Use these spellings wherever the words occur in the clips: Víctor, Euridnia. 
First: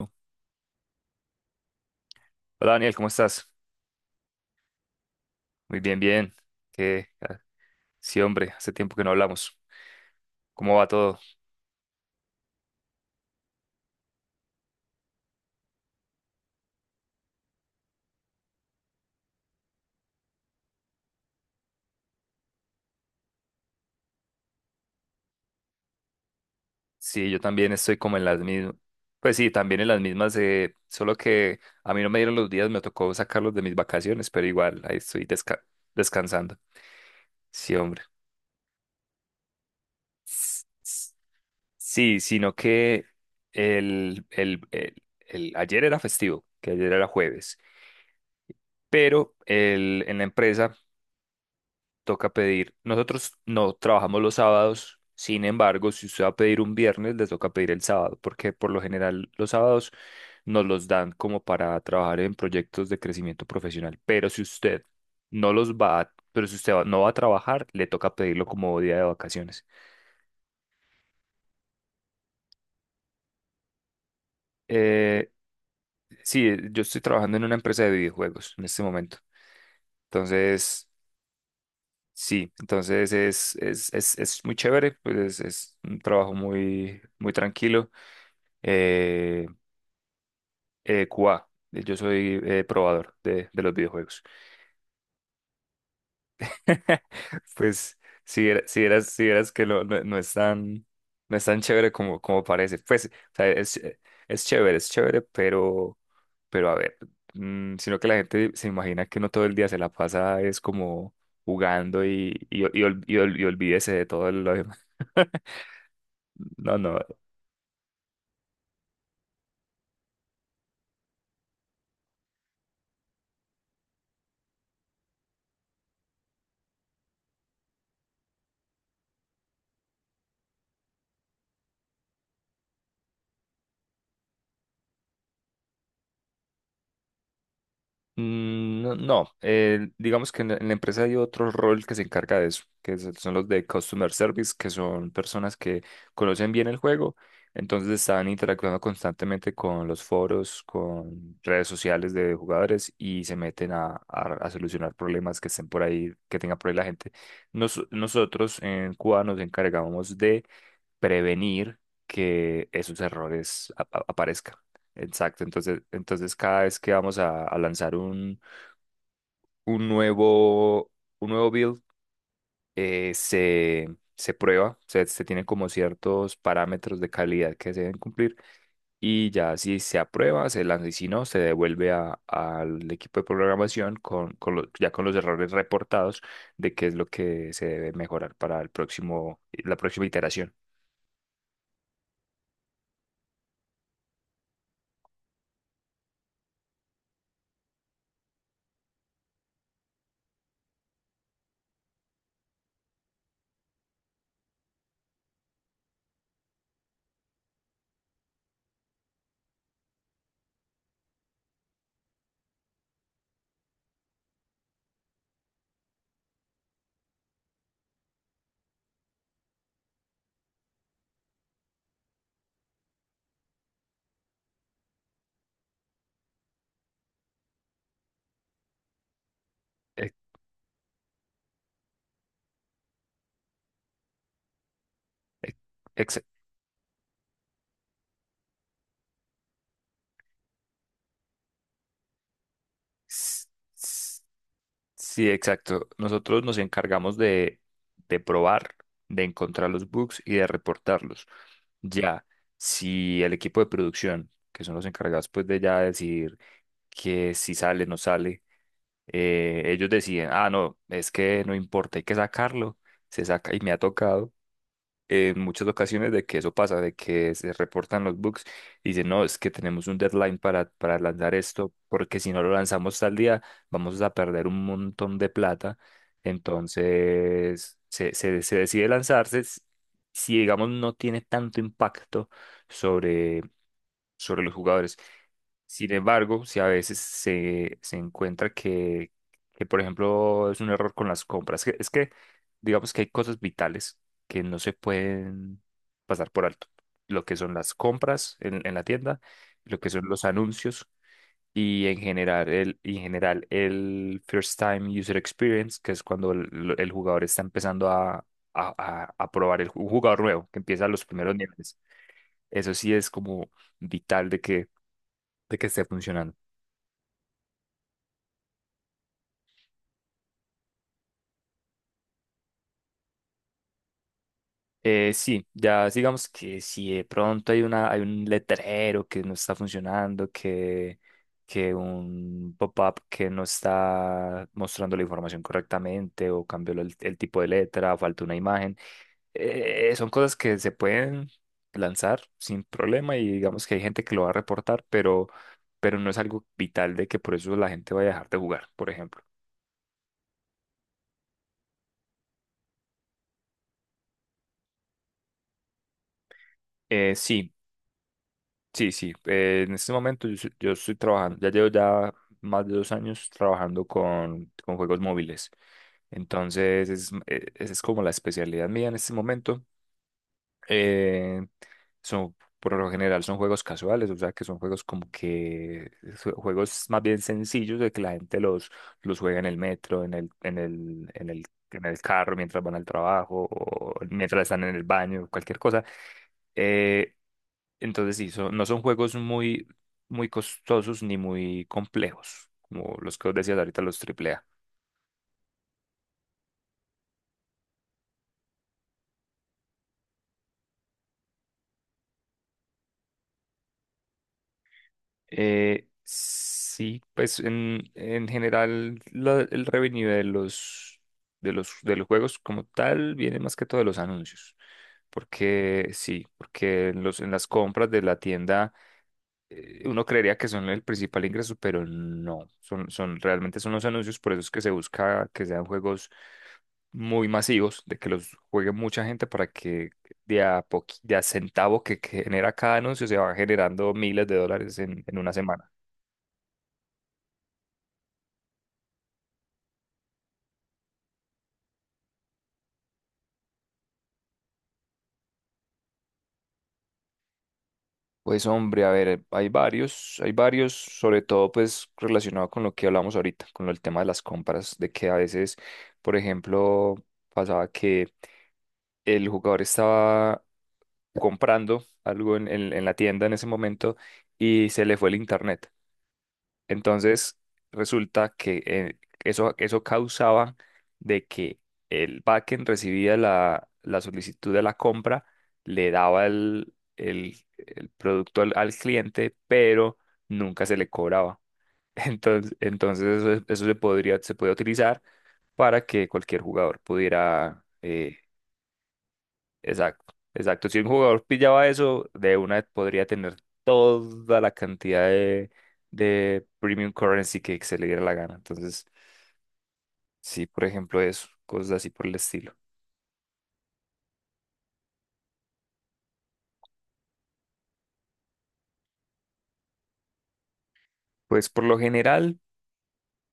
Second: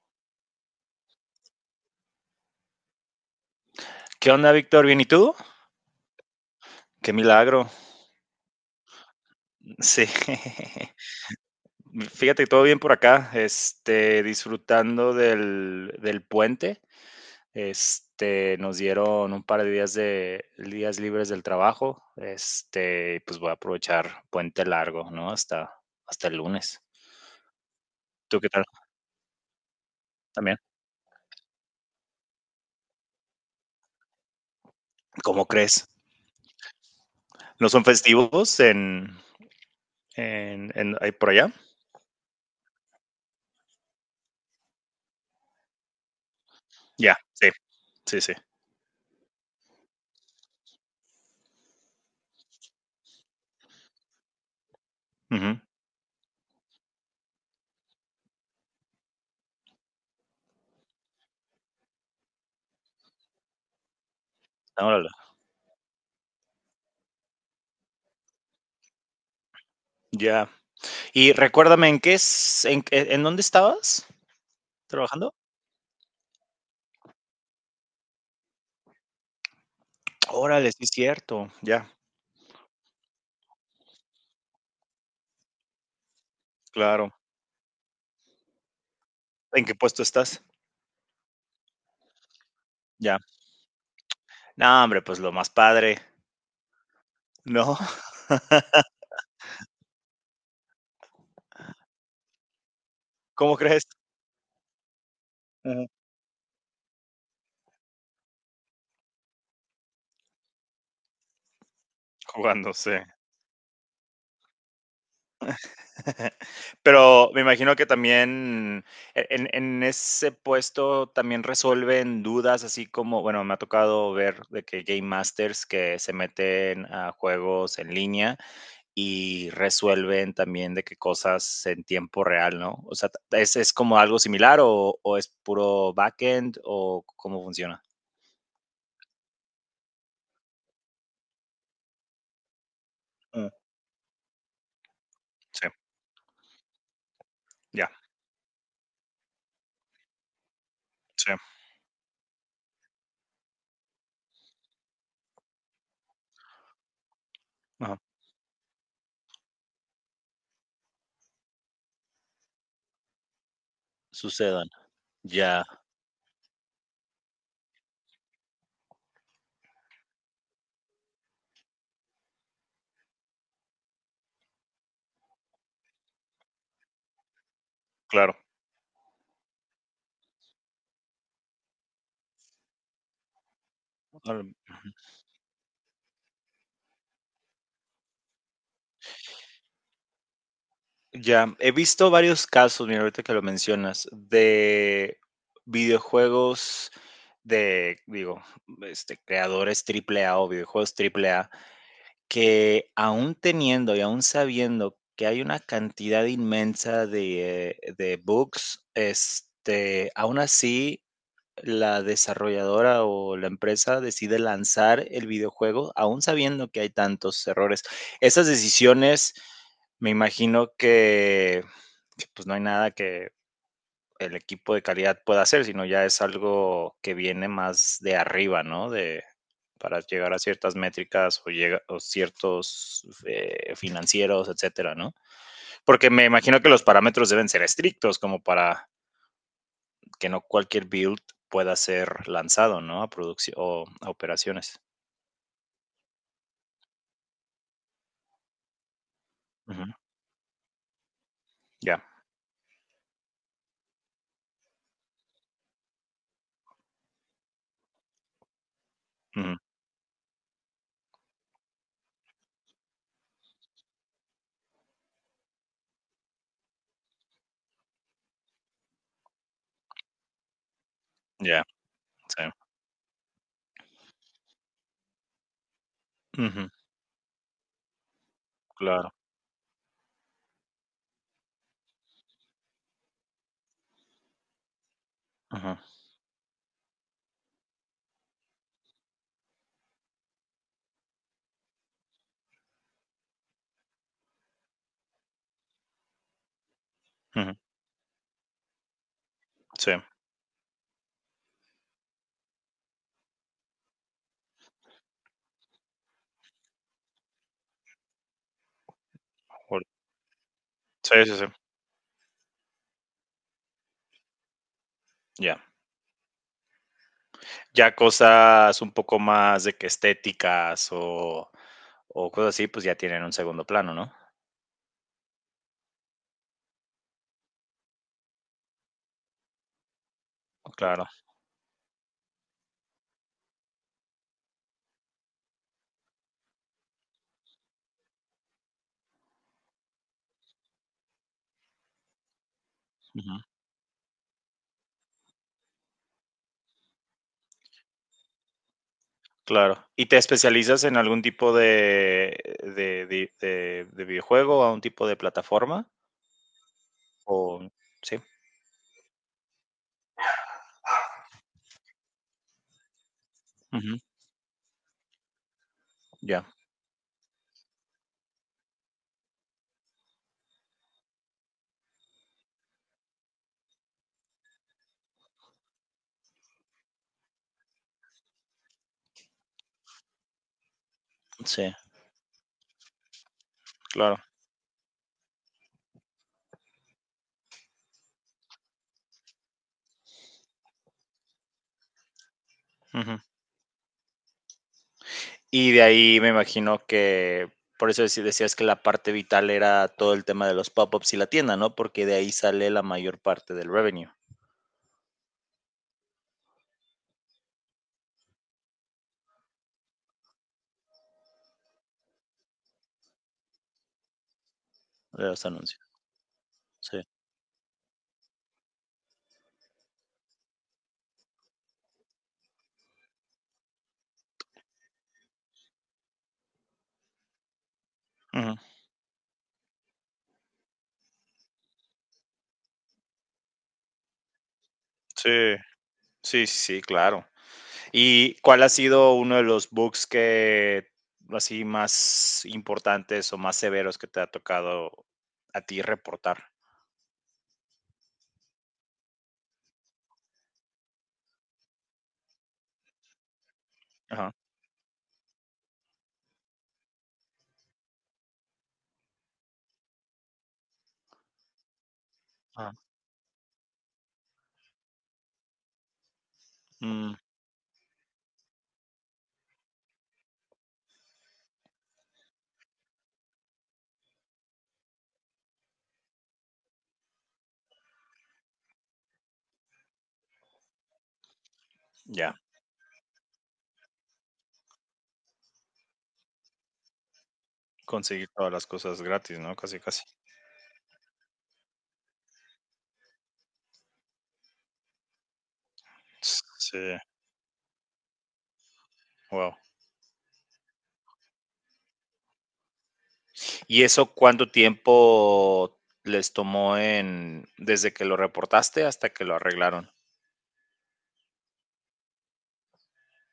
Hola Daniel, ¿cómo estás? ¿Qué onda, Víctor? ¿Bien y tú? Muy bien, bien. Que Qué milagro. Sí, hombre, hace tiempo que no hablamos. Sí. ¿Cómo va todo? Fíjate, todo bien por acá. Disfrutando del puente. Nos dieron un par de días libres del trabajo. Pues voy a aprovechar puente largo, ¿no? Hasta el lunes. Sí, yo también estoy como en las ¿Tú qué tal? mismas. Pues sí, también en las mismas, También. Solo que a mí no me dieron los días, me tocó sacarlos de mis vacaciones, pero igual, ahí estoy ¿Cómo crees? descansando. ¿No Sí, son hombre. festivos S- ahí s- por allá? Sí, sino que ayer era festivo, que ayer era Ya, sí. jueves, Sí, sí. pero en la empresa toca pedir. Nosotros no trabajamos los sábados, sin Ujú. embargo, si usted va a pedir un viernes, le toca pedir el sábado, porque por lo general los sábados nos los dan como para trabajar en proyectos de crecimiento profesional. Pero si usted Órale. no los va a- pero no va a trabajar, le toca pedirlo como día de vacaciones. Ya. Y recuérdame, ¿en qué es en dónde estabas Eh, trabajando? sí, yo estoy trabajando en una empresa de videojuegos en este momento. Órale, sí Entonces, es cierto, ya, sí, entonces es muy chévere, pues es un trabajo muy, claro. muy tranquilo. eh, ¿En qué puesto estás? QA. Yo soy probador Ya. De los videojuegos. No, hombre, pues lo más padre, ¿no? Pues si eras que no es tan, no es tan chévere como, como parece. Pues, o sea, ¿Cómo crees? Es chévere, Ujú, pero a ver, sino que la gente se imagina que no todo el día se la pasa es como jugando y, y, jugando, y, sí. Olvídese de todo lo demás. No, no. Pero me imagino que también e en ese puesto también resuelven dudas, así como, bueno, me ha tocado ver de que game masters que se meten a juegos en línea y resuelven también de qué cosas en tiempo real, ¿no? O sea, ¿es como algo similar o es puro backend o cómo funciona? No, no, digamos que en la empresa hay otro rol que se encarga de eso, son los Mm, de Customer Service, que son personas sí, que conocen bien el juego, ya, entonces están interactuando constantemente con los foros, sí, con redes sociales de jugadores y se meten a, a solucionar problemas que estén por ahí, que tenga por ahí la gente. Ajá, Nosotros en Cuba nos encargamos prevenir que esos errores aparezcan. sucedan. Exacto, Ya, entonces, entonces cada vez que vamos a lanzar un nuevo, un nuevo build, se, se prueba, se tienen como ciertos parámetros de calidad que se deben claro. cumplir y ya si se aprueba, se lanza y si no, se devuelve al equipo de programación con, Ahora, ya con los errores reportados de qué es lo que se debe mejorar para el próximo, la próxima iteración. ya, he visto varios casos, mira, ahorita que lo mencionas, de videojuegos de, digo, creadores Triple A o videojuegos Triple A. Que aún teniendo y aún sabiendo que hay una cantidad inmensa de bugs, aún así, la desarrolladora o la empresa decide lanzar el videojuego, aún sabiendo que hay tantos errores. Esas decisiones, me imagino que pues, no hay nada que el equipo de calidad pueda hacer, sino ya es algo que viene más de arriba, ¿no? De, para Ex- llegar a ciertas métricas o, llega, o ciertos financieros, etcétera, ¿no? Porque ex- me imagino que los parámetros deben ser estrictos como para que no cualquier build pueda ser lanzado, ¿no? A S- producción o a s- operaciones. Sí, exacto. Nosotros nos encargamos de probar, de encontrar Ujú, los bugs y de reportarlos. ya, Ya, si el equipo de producción, que son los encargados pues de ya decidir que si sale, no sale, ujú, ellos deciden, ah, no, es que no importa, hay que sacarlo, se saca y me ha tocado en muchas ocasiones de que eso pasa, de que se reportan los bugs y dicen, no, es que tenemos un deadline para lanzar ya, esto, porque si no sí. lo lanzamos tal día, vamos a perder un montón de plata. Ujú, Entonces, se decide claro. lanzarse. Si, digamos, no tiene tanto impacto sobre, sobre los jugadores. Ujú, Sin embargo, si a veces se, se encuentra que, por ejemplo, es un error con las compras, es que digamos que hay cosas vitales que no se pueden pasar por alto. Lo que son ujú, las compras en la tienda, lo que sí. son los anuncios y en general el First Time User Experience, que es cuando el jugador está empezando a, a probar el, Ol- un jugador nuevo, que empieza los sí, primeros sí, sí. niveles. Eso sí es como vital de Ya. que esté funcionando. Ya cosas un poco más de que estéticas o cosas así, pues ya tienen un segundo plano, ¿no? Sí, ya digamos que si de pronto hay una, hay un letrero que no está funcionando, Claro. que un pop-up que no está mostrando la información correctamente o cambió el tipo de letra, falta una imagen, son cosas que se pueden lanzar sin problema y Ujú, digamos que hay gente que lo va a reportar, pero no es algo vital de que por eso la gente vaya a dejar de jugar, por ejemplo. claro. ¿Y te especializas en algún tipo de, de videojuego, a un tipo de plataforma? Eh, sí, O sí. Sí, sí. En este momento yo estoy trabajando, ya llevo ya más de dos años trabajando Ujú, con juegos móviles. ya. Entonces, es, esa es como la especialidad mía en este momento. Eh, son, por lo general son juegos casuales, o sea que son juegos como que juegos más bien sencillos de que la gente los juega en el metro, Sí, en el carro mientras van al trabajo o claro. mientras están en el baño, cualquier cosa. Eh, entonces sí, no son juegos muy, muy costosos ni muy complejos, como los Ujú. que os decías ahorita, los AAA. Y de ahí me imagino que por eso decías que la parte vital era todo el tema de los pop-ups y la tienda, ¿no? Porque de ahí sale la mayor parte del revenue Sí, pues en general el revenue de los, de los, de los juegos como tal viene más que todo de los anuncios. de los anuncios. Porque sí, porque Sí. en los, en las compras de la tienda uno creería que son el principal ingreso, pero no, realmente son los anuncios, por eso es que se busca que sean juegos muy masivos, de que los Ujú, juegue mucha gente para que de a centavo que genera cada anuncio se va generando miles de dólares en una sí. semana. Sí, sí, sí, claro. ¿Y cuál ha sido uno de los bugs que así más importantes o más severos que te ha tocado a ti reportar? Pues hombre, a ver, hay varios, sobre todo pues relacionado con lo que hablamos ahorita, con el tema de las Ajá. compras, de que a veces, por ejemplo, pasaba que el jugador estaba comprando algo en, Ah. En la tienda en ese momento y se le fue el internet. Mm, Entonces, resulta que eso, eso causaba de que el backend recibía la, la solicitud de la compra, le daba el, el producto al, al cliente, pero nunca se le cobraba. ya, Entonces, entonces eso se podría, se puede utilizar para que cualquier jugador pudiera conseguir todas las cosas gratis, ¿no? Casi, casi. Exacto, exacto. Si un jugador pillaba eso, de una podría tener toda la cantidad de premium Sí, currency que se le diera la gana. Entonces, wow. sí, por ejemplo, eso, cosas así por el estilo. ¿Y eso cuánto tiempo les tomó en desde que lo reportaste hasta que lo arreglaron? Pues por lo general,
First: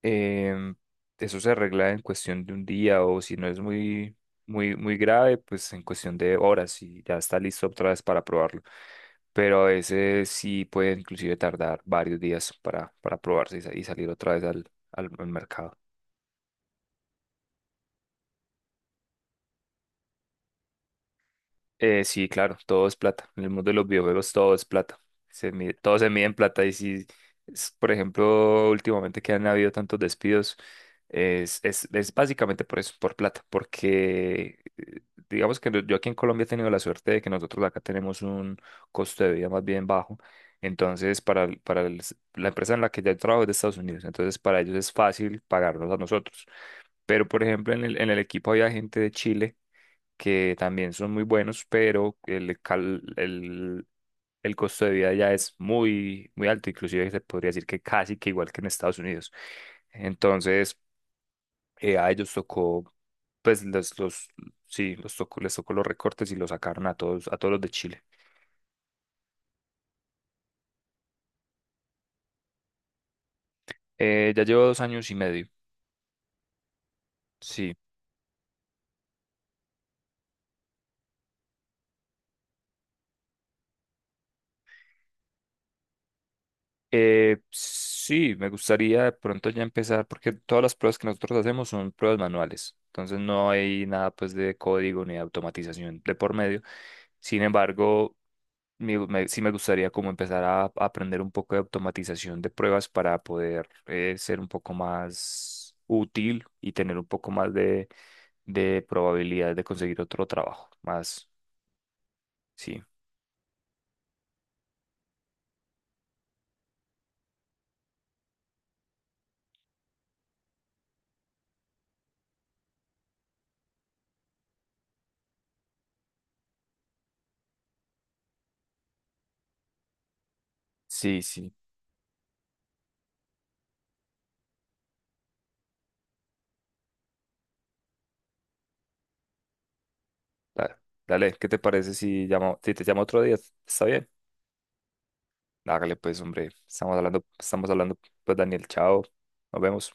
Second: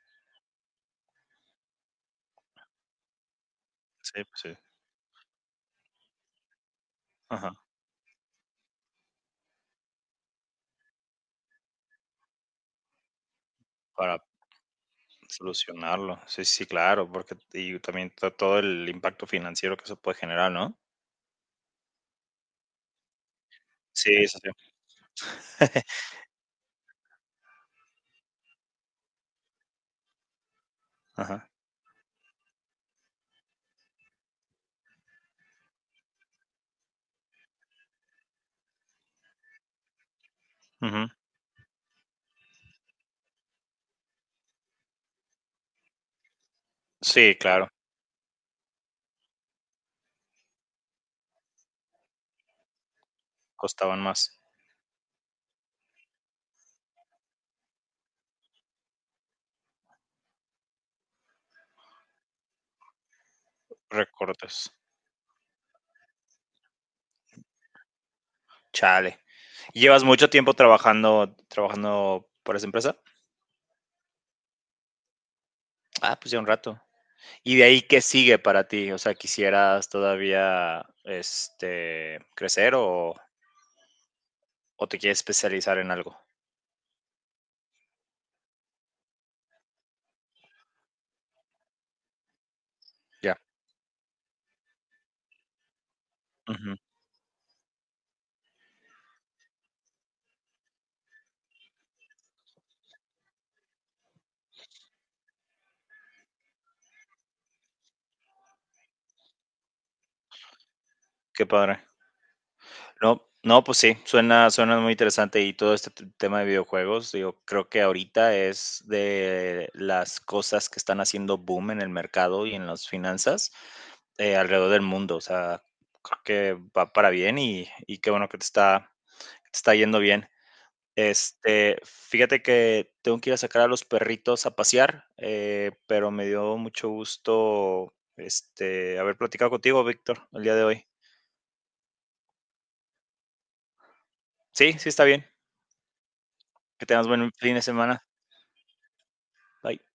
em, eso se arregla en cuestión de un día o si no es muy, Sí, pues sí. muy, muy grave, pues en cuestión de horas y ya está Ajá. listo otra vez para probarlo. Pero a veces sí puede inclusive tardar varios días para probarse y, y salir Para. otra vez al, al mercado. Solucionarlo. Sí, sí, claro, porque y también to todo el impacto financiero que eso puede generar, ¿no? Sí, claro, todo es plata. En el mundo de los Sí, videojuegos sí, todo es plata. sí. Todo se mide en plata. Y si, por ejemplo, últimamente que han habido tantos despidos, Ajá. Es básicamente por eso, por plata. Porque digamos que no, yo aquí en Colombia he tenido la suerte de que nosotros acá tenemos un costo de vida más bien bajo. Ujú. Entonces, la empresa en la que yo trabajo es de Estados Unidos. Entonces, para ellos es fácil pagarnos a nosotros. Pero, Sí, por claro, ejemplo, en el equipo había gente de Chile que también son muy buenos, pero costaban más. el costo de vida ya es muy, muy alto, inclusive se podría decir que casi que igual que en Estados Unidos. Entonces, a ellos tocó, pues Recortes. sí, les tocó los recortes y los sacaron a todos los de Chile. Chale. ¿Y llevas mucho tiempo trabajando para esa empresa? Ya llevo dos años y medio, Ah, pues ya un rato. ¿Y de sí. ahí qué sigue para ti? O sea, ¿quisieras todavía, este, crecer o te quieres especializar en algo? Sí, me gustaría de pronto ya empezar, porque todas las pruebas que nosotros hacemos son pruebas manuales, entonces Ya. no hay nada pues de código ni de automatización de por medio. Ujú. Sin embargo, sí me gustaría como empezar a aprender un poco de automatización de pruebas para poder ser un poco más útil y tener un poco más de probabilidad de conseguir otro trabajo, más, Qué padre. sí. No, no, pues sí, suena, suena muy interesante y todo este tema de videojuegos, digo, creo que ahorita es de las cosas que están haciendo boom en el mercado y en las finanzas alrededor del mundo. O sea, creo que va para bien y qué bueno que te está yendo bien. Sí, sí. Fíjate que tengo que ir a sacar a los perritos a pasear, pero me dio mucho gusto haber platicado contigo, Víctor, el día de Dale, hoy. dale, ¿qué te parece si llamo, si te llamo otro día? ¿Está bien? Sí, sí está bien. Hágale pues, hombre. Que tengas buen fin de Estamos hablando, semana. pues Daniel, chao. Nos Bye. vemos.